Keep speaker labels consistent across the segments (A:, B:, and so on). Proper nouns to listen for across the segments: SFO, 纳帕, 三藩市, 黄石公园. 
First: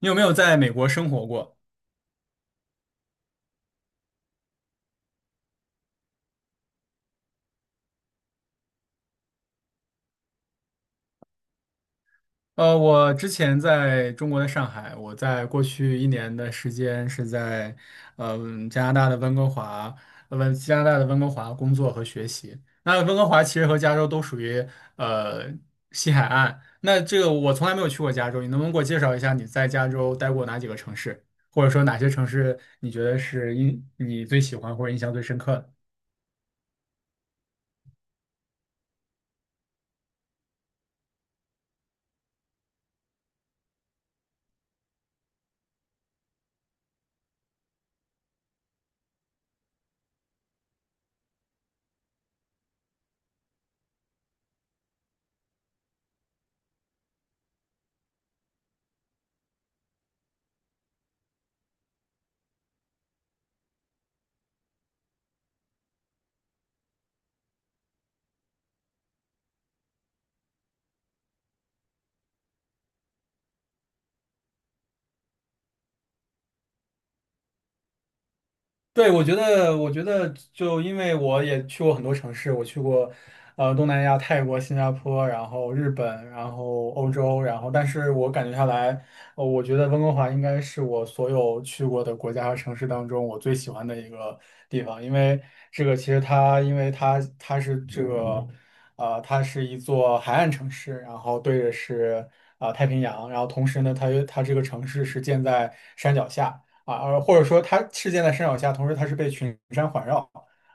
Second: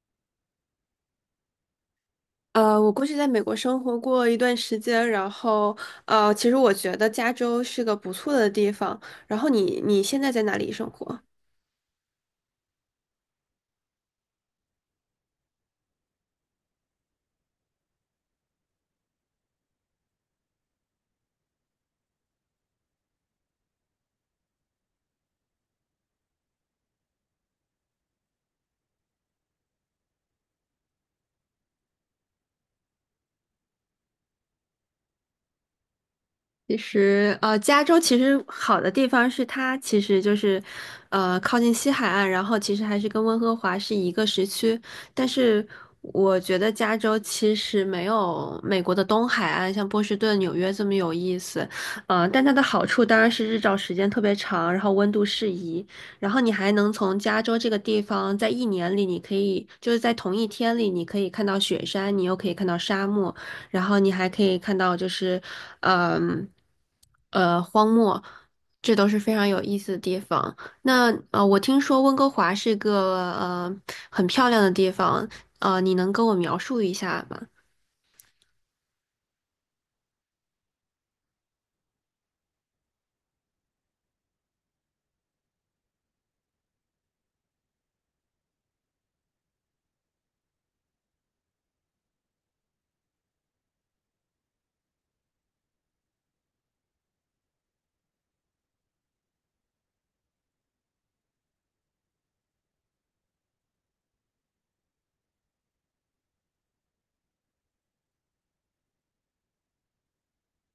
A: 你有没有在美国生活过？
B: 我过去在美国生活过一段时间，然后其实我觉得加州是个不错的地方。然后你现在在哪里生活？
A: 我之前在中国的上海，我在过去一年的时间是在，加拿大的温哥华，加拿大的温哥华工作和学习。那温哥华其实和加州都属于呃西海岸。那这个我从来没有去过加州，你能不能给我介绍一下你在加州待过哪几个城市，或者说哪些城市你觉得是你最喜欢或者印象最深刻的？
B: 其实，加州其实好的地方是它其实就是，靠近西海岸，然后其实还是跟温哥华是一个时区。但是我觉得加州其实没有美国的东海岸，像波士顿、纽约这么有意思。但它的好处当然是日照时间特别长，然后温度适宜，然后你还能从加州这个地方在一年里，你可以就是在同一天里，你可以看到雪山，你又可以看到沙漠。然后你还可以看到就是，嗯，荒漠，这都是非常有意思的地方。那我听说温哥华是个很漂亮的地方，你能跟我描述一下吗？
A: 对，我觉得，就因为我也去过很多城市，我去过，东南亚、泰国、新加坡，然后日本，然后欧洲，然后，但是我感觉下来，我觉得温哥华应该是我所有去过的国家和城市当中我最喜欢的一个地方，因为这个其实它，因为它它是这个，呃，它是一座海岸城市，然后对着是太平洋，然后同时呢，它这个城市是建在山脚下。或者说它事件的山脚下，同时它是被群山环绕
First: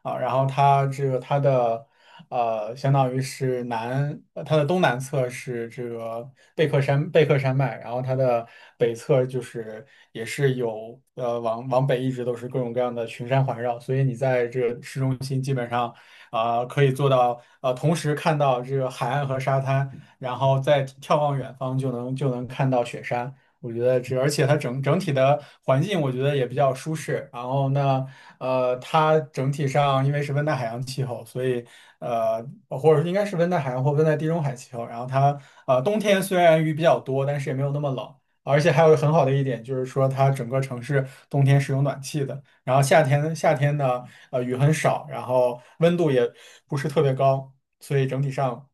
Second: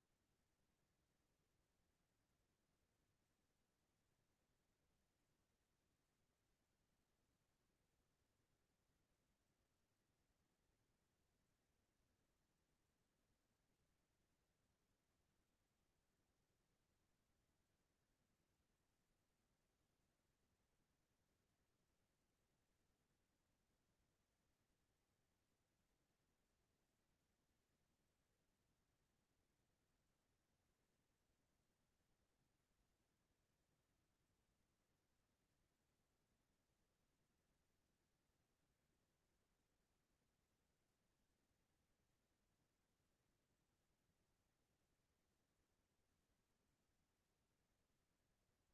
A: 然后它这个它的相当于是它的东南侧是这个贝克山脉，然后它的北侧就是也是有往北一直都是各种各样的群山环绕，所以你在这个市中心基本上可以做到同时看到这个海岸和沙滩，然后再眺望远方就能看到雪山。我觉得这，而且它整体的环境，我觉得也比较舒适。然后呢，它整体上因为是温带海洋气候，所以呃，或者应该是温带海洋或温带地中海气候。然后它冬天虽然雨比较多，但是也没有那么冷。而且还有很好的一点就是说，它整个城市冬天是有暖气的。然后夏天呢，雨很少，然后温度也不是特别高，所以整体上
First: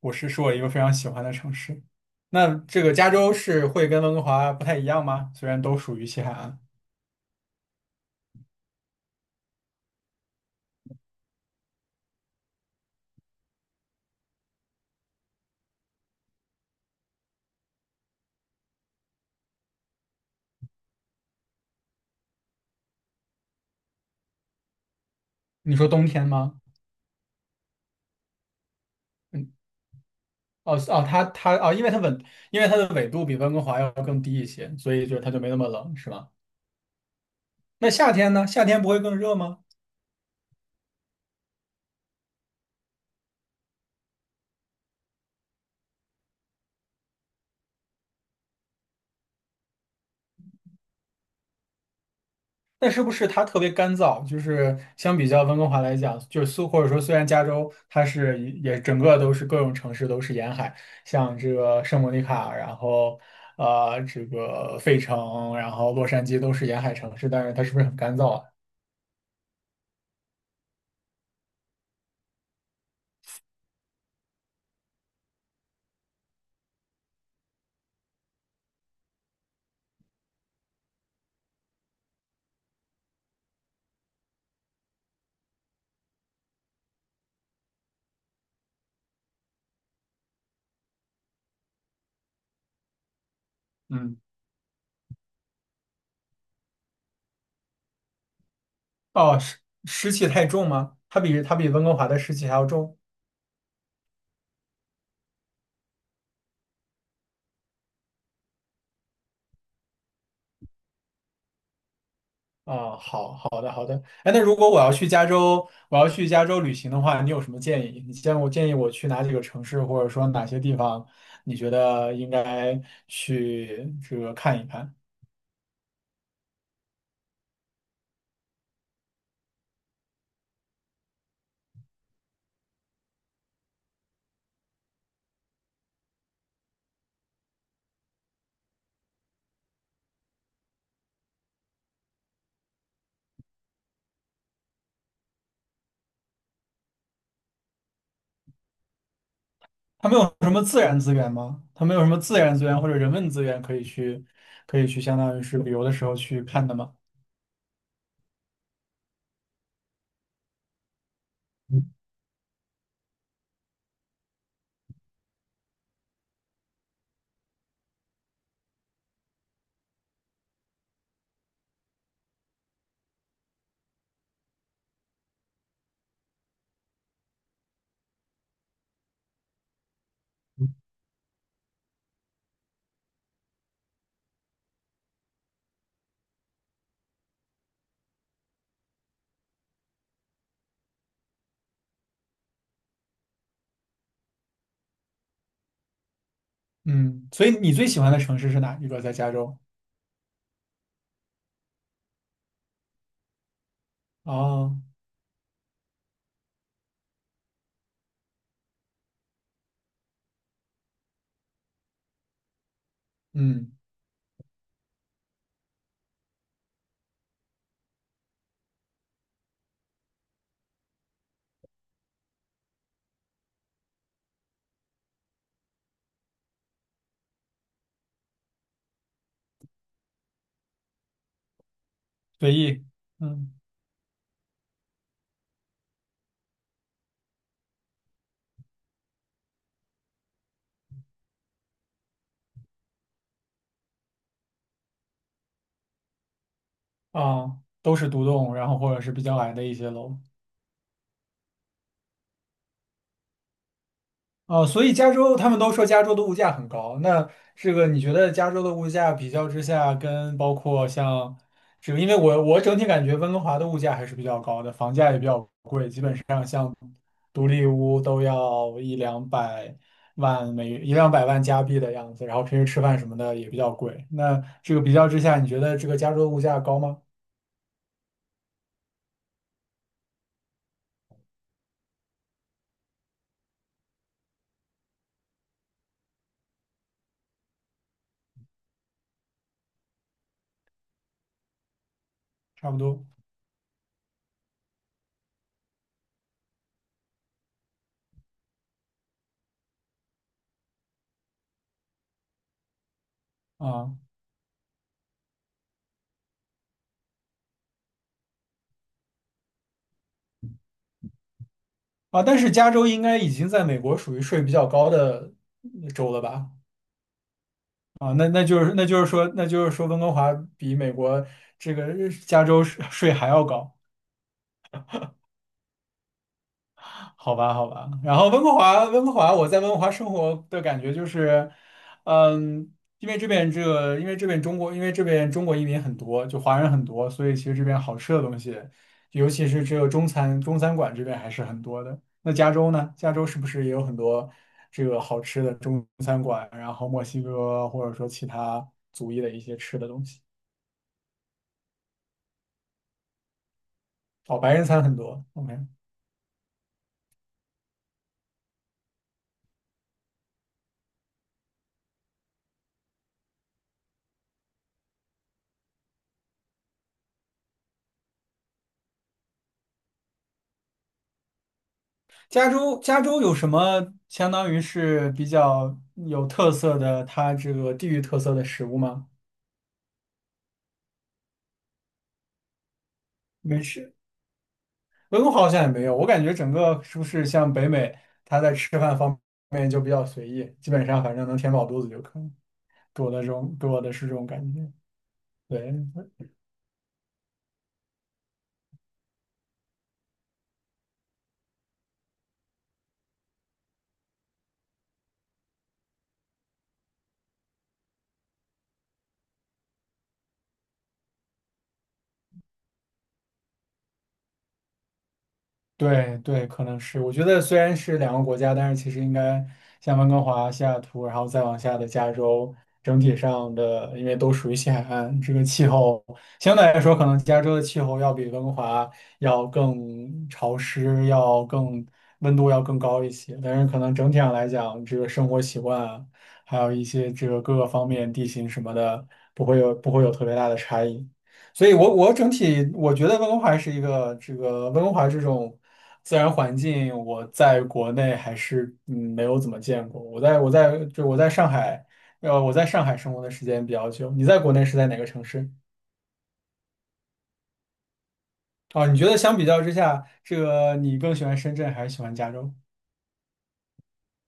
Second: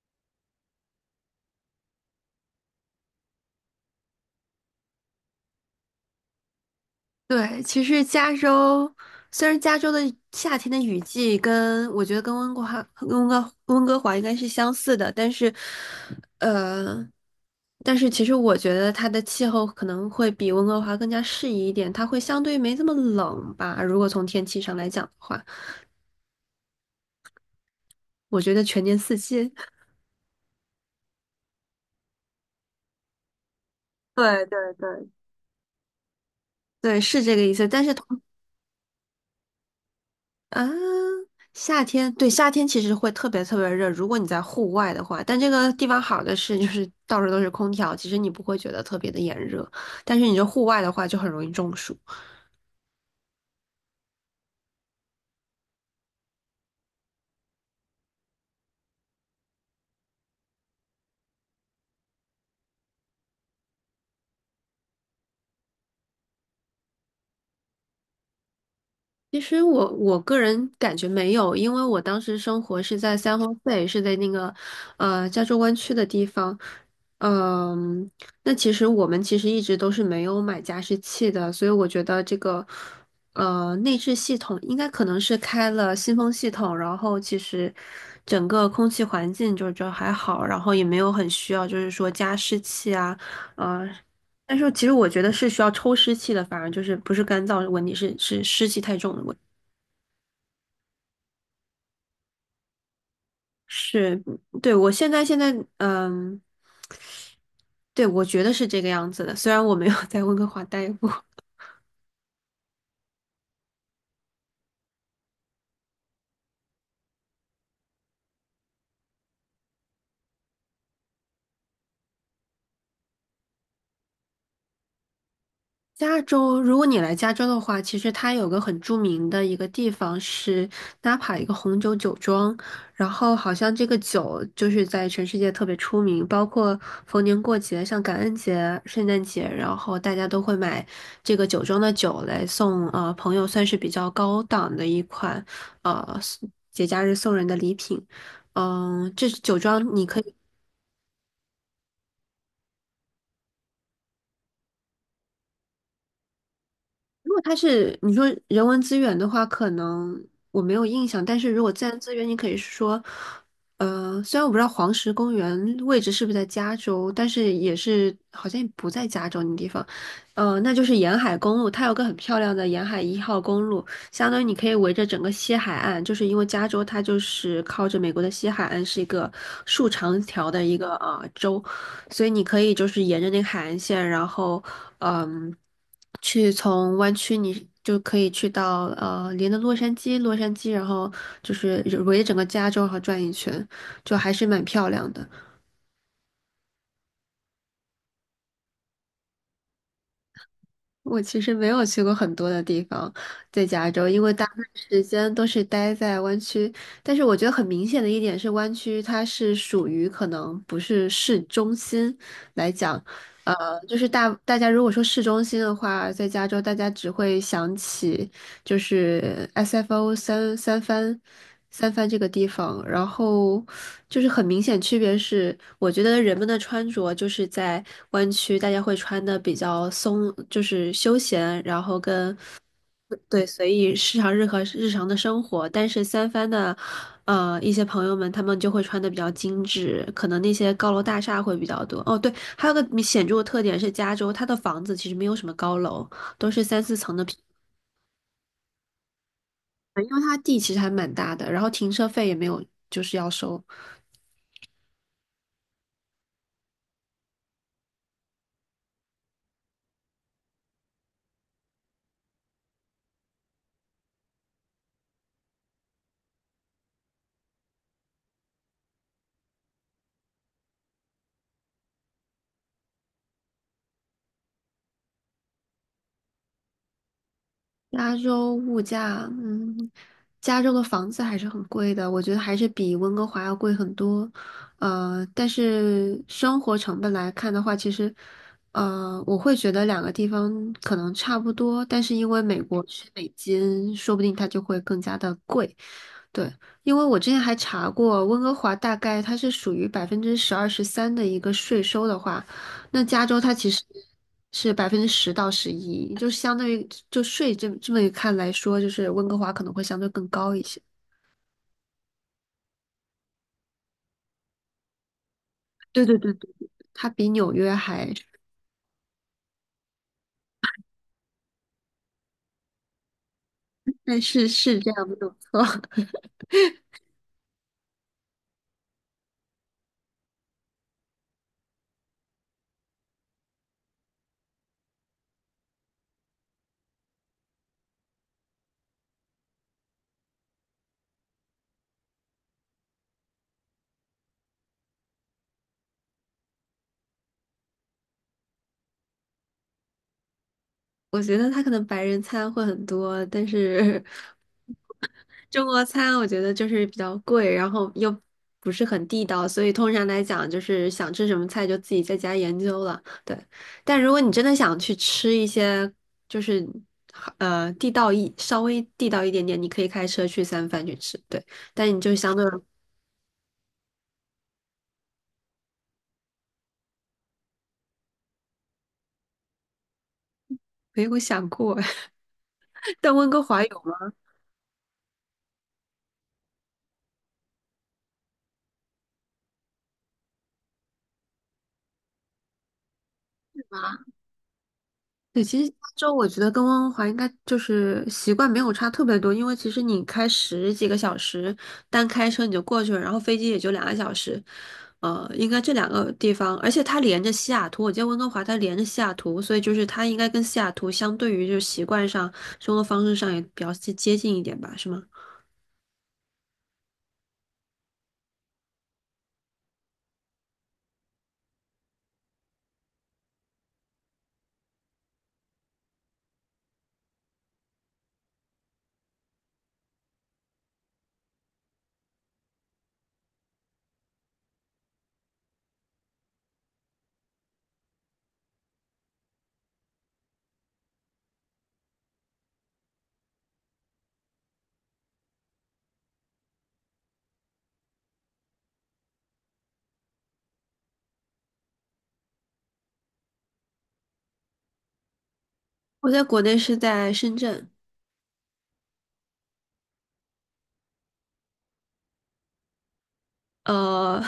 A: 我是是我一个非常喜欢的城市。那这个加州是会跟温哥华不太一样吗？虽然都属于西海岸，
B: 对，其实加州虽然加州的夏天的雨季跟我觉得跟温哥华、跟温哥华应该是相似的，但是，呃，但是其实我觉得它的气候可能会比温哥华更加适宜一点，它会相对没这么冷吧。如果从天气上来讲的话，
A: 你说冬天吗？
B: 我觉得全年四季。
A: 嗯，哦哦，它它哦，因为它的纬度比温哥华要更低一
B: 对对
A: 些，所以
B: 对，
A: 就它就没那么冷，是吗？
B: 对，是这个意思。但
A: 那
B: 是同
A: 夏天呢？夏天不会更热吗？
B: 啊，夏天，对，夏天其实会特别特别热，如果你在户外的话，但这个地方好的是，就是到处都是空调，其实你不会觉得特别的炎热，但是你这户外的话就很容易中暑。
A: 那是不是它特别干燥？就是相比较温哥华来讲，就是苏或者说虽然加州它是也整个都是各种城市都是沿海，像这个圣莫尼卡，然后这个费城，然后洛杉矶都是沿海城市，但是它是不是很干燥啊？
B: 其实我个人感觉没有，因为我当时生活是在三藩市，是在那个加州湾区的地方。嗯，那其实我们其实一直都是没有买加湿器的，所以我觉得这个内置系统应该可能是开了新风系统，然后其实整个空气环境就还好，然后也没有很需要就是说加湿器啊，呃。
A: 嗯，
B: 但是其实我觉得是需要抽湿器的，反而就是不是干燥问题，是湿气太重的问
A: 哦，
B: 题
A: 湿气太重吗？它比温哥华的湿气还要重。
B: 是，对，我现在，嗯，对，我觉得是这个样子的。虽然我没有 在温哥华待过，
A: 哦，好的。哎，那如果我要去加州，我要去加州旅行的话，你有什么建议？我建议我去哪几个城市，或者说哪些地方，你觉得应该去这个看一看？
B: 加州，如果你来加州的话，其实它有个很著名的一个地方是纳帕一个红酒酒庄，然后好像这个酒就是在全世界特别出名，包括逢年过节，像感恩节、圣诞节，然后大家都会买这个酒庄的酒来送朋友，算是比较高档的一款呃节假日送人的礼品。这酒庄你
A: 他们
B: 可以。
A: 有什么自然资源吗？他们有什么自然资源或者人文资源可以去相当于是旅游的时候去看的吗？
B: 如果它是你说人文资源的话，可能我没有印象。但是如果自然资源，你可以说，虽然我不知道黄石公园位置是不是在加州，但是也是好像也不在加州那地方，那就是沿海公路，它有个很漂亮的沿海1号公路，相当于你可以围着整个西海岸，就是因为加州它就是靠着美国的西海岸是一个竖长条的一个州，所以你可以就是沿着那个海岸线，然后。嗯，去从湾区你就可以去到连着洛杉矶，然后就是围着整个加州然后转一圈，就还是蛮漂亮的。
A: 嗯，所以你最喜欢的城市是哪一个？在加州？
B: 我其实没有去过很多的地方，在加州，因为大部分
A: 哦，
B: 时间都是待在湾区。但是我觉得很明显的一点是，湾区它是属于可能不是市中心来讲，呃，
A: 嗯，
B: 就是大家如果说市中心的话，在加州大家只会想起。就是 SFO 三番这个地方，然后就是很明显区别是，我觉得人们的穿着就是在湾区大家会穿的比较松，就是休闲，然后跟
A: 随意。
B: 对
A: 嗯。
B: 随意日常日和日常的生活，但是三番的一些朋友们他们就会穿的比较精致，可能那些高楼大厦会比较多。哦，对，还有个显著的特点是加州它的房子其实没有什么高楼，都是三四层的。
A: 啊，都是独栋，然后或者是比较矮的一些
B: 因
A: 楼。
B: 为它地其实还蛮大的，然后停车费也没有，就是要收。
A: 哦，所以加州他们都说加州的物价很高，那这个你觉得加州的物价比较之下，跟包括像这个，因为我整体感觉温哥华的物价还是比较高的，房价也比较贵，就独立屋都要一两百万加币的样子，然后平时吃饭什么的也比较贵。那这个比较之下，你觉得这个加州的物价高吗？
B: 加州物价，嗯，加州的房子还是很贵的，我觉得还是比温哥华要贵很多。但是生活成本来看的话，其实，我会觉得两个地方可能差不多，但是因为美
A: 差不
B: 国是
A: 多
B: 美金，说不定它就会更加的贵。对，因为我之前还查过，温哥华大概它是属于百分之十二十三的一个税收的话，那加州它其实
A: 啊。
B: 是10%到11%，就相当于就税这么一看来说，就是温哥华可能会相对更高一些。
A: 啊，但是加州应该已经在美国属于税比较高的
B: 对
A: 州
B: 对
A: 了
B: 对对，
A: 吧？
B: 对它比纽约还，
A: 啊，那就是说温哥华比美国这个加州税还要高
B: 但是是这样没有错。
A: 好吧，好吧。然后温哥华，我在温哥华生活的感觉就是，嗯，因为这边这个，因为这边中国，因为这边中国移民很多，就华人很多，所以其实这边好吃的东西，尤其是这个中餐馆这边还是很多的。那加州呢？加州是不是也有很多这个好吃的中餐馆？然后墨西哥或者说其他族裔的一些吃的东西？
B: 我觉得他可能白人餐会很多，但是
A: 哦，白人餐很 多。OK。
B: 中国餐我觉得就是比较贵，然后又不是很地道，所以通常来讲就是想吃什么菜就自己在家研究了。对，但如果你真的想去吃一些就是地道一稍微地道一点点，你可以开车去三藩去吃。对，但你就相对
A: 加州有什么相当于是比较有特色的，它这个地域特色的食物吗？
B: 没有想过，但温哥
A: 没
B: 华有
A: 吃，
B: 吗？
A: 温哥华好像也没有。我感觉整个是不是像北美，它在吃饭方面就比较随意，基本上反正能填饱肚子就可以，给我的是这种感觉。
B: 对，其实
A: 对，
B: 加州我觉得跟温哥华应该就是习惯没有差特别多，因为其实你开十几个小时，单开车你就过去了，然后飞机也就2个小时，应该这两个地方，而且它连着西雅图，我记得温哥华它连着西雅图，所以就是它应该跟西雅图相对于就是习惯上、生活方式上也比较接近一点吧，是吗？
A: 对对，可能是。我觉得虽然是两个国家，但是其实应该像温哥华、西雅图，然后再往下的加州，整体上的因为都属于西海岸，这个气候相对来说，可能加州的气候要比温哥华要更潮湿，要更温度要更高一些。但是可能整体上来讲，这个生活习惯啊，还有一些这个各个方面地形什么的，不会有特别大的差异。所以我整体我觉得温哥华是一个这个温哥华这种自然环境，我在国内还是没有怎么见过。我在上海，我在上海生活的时间比较久。你在国内是在哪个城市？
B: 我在国内是在深圳，
A: 啊，你觉得相比较之下，这个你更喜欢深圳还是喜欢加州？
B: 呃，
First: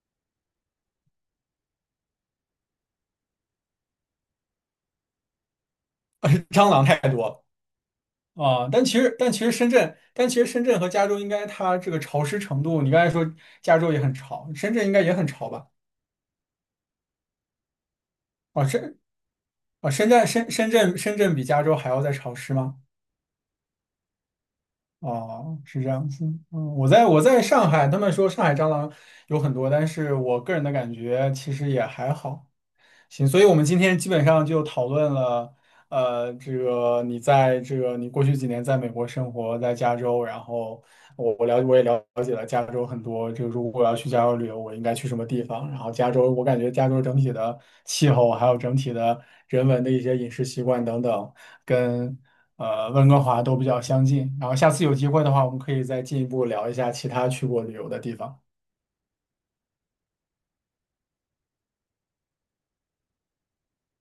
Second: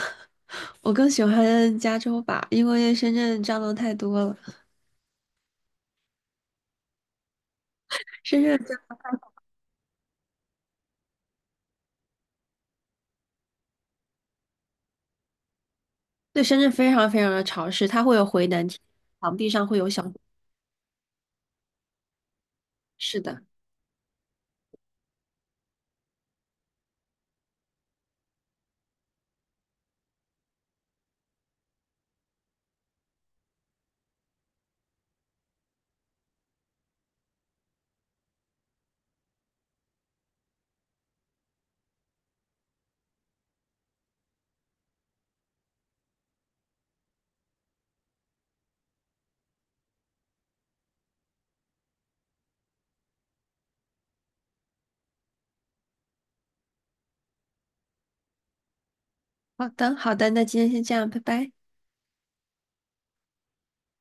B: 我更喜欢加州吧，因为深圳蟑螂太多了。
A: 蟑螂太多
B: 深
A: 了啊！
B: 圳
A: 但其实深圳和加州应该它这个潮湿程度，你刚才说加州也很潮，深圳应该也很潮吧？
B: 对，深圳非常非常的潮湿，它会有回南
A: 啊，
B: 天，
A: 深
B: 墙壁上会有
A: 啊，
B: 小
A: 深圳比加州还要再潮湿吗？
B: 是的。
A: 哦，是这样子。嗯，我在上海，他们说上海蟑螂有很多，但是我个人的感觉其实也还好。行，所以我们今天基本上就讨论了，你过去几年在美国生活，在加州，然后我也了解了加州很多，就如果我要去加州旅游，我应该去什么地方？然后加州，我感觉加州整体的气候，还有整体的人文的一些饮食习惯等等，跟温哥华都比较相近。然后下次有机会的话，我们可以再进一步聊一下其他去过旅游的地方。
B: 好的，好的，那今天先这样，拜拜。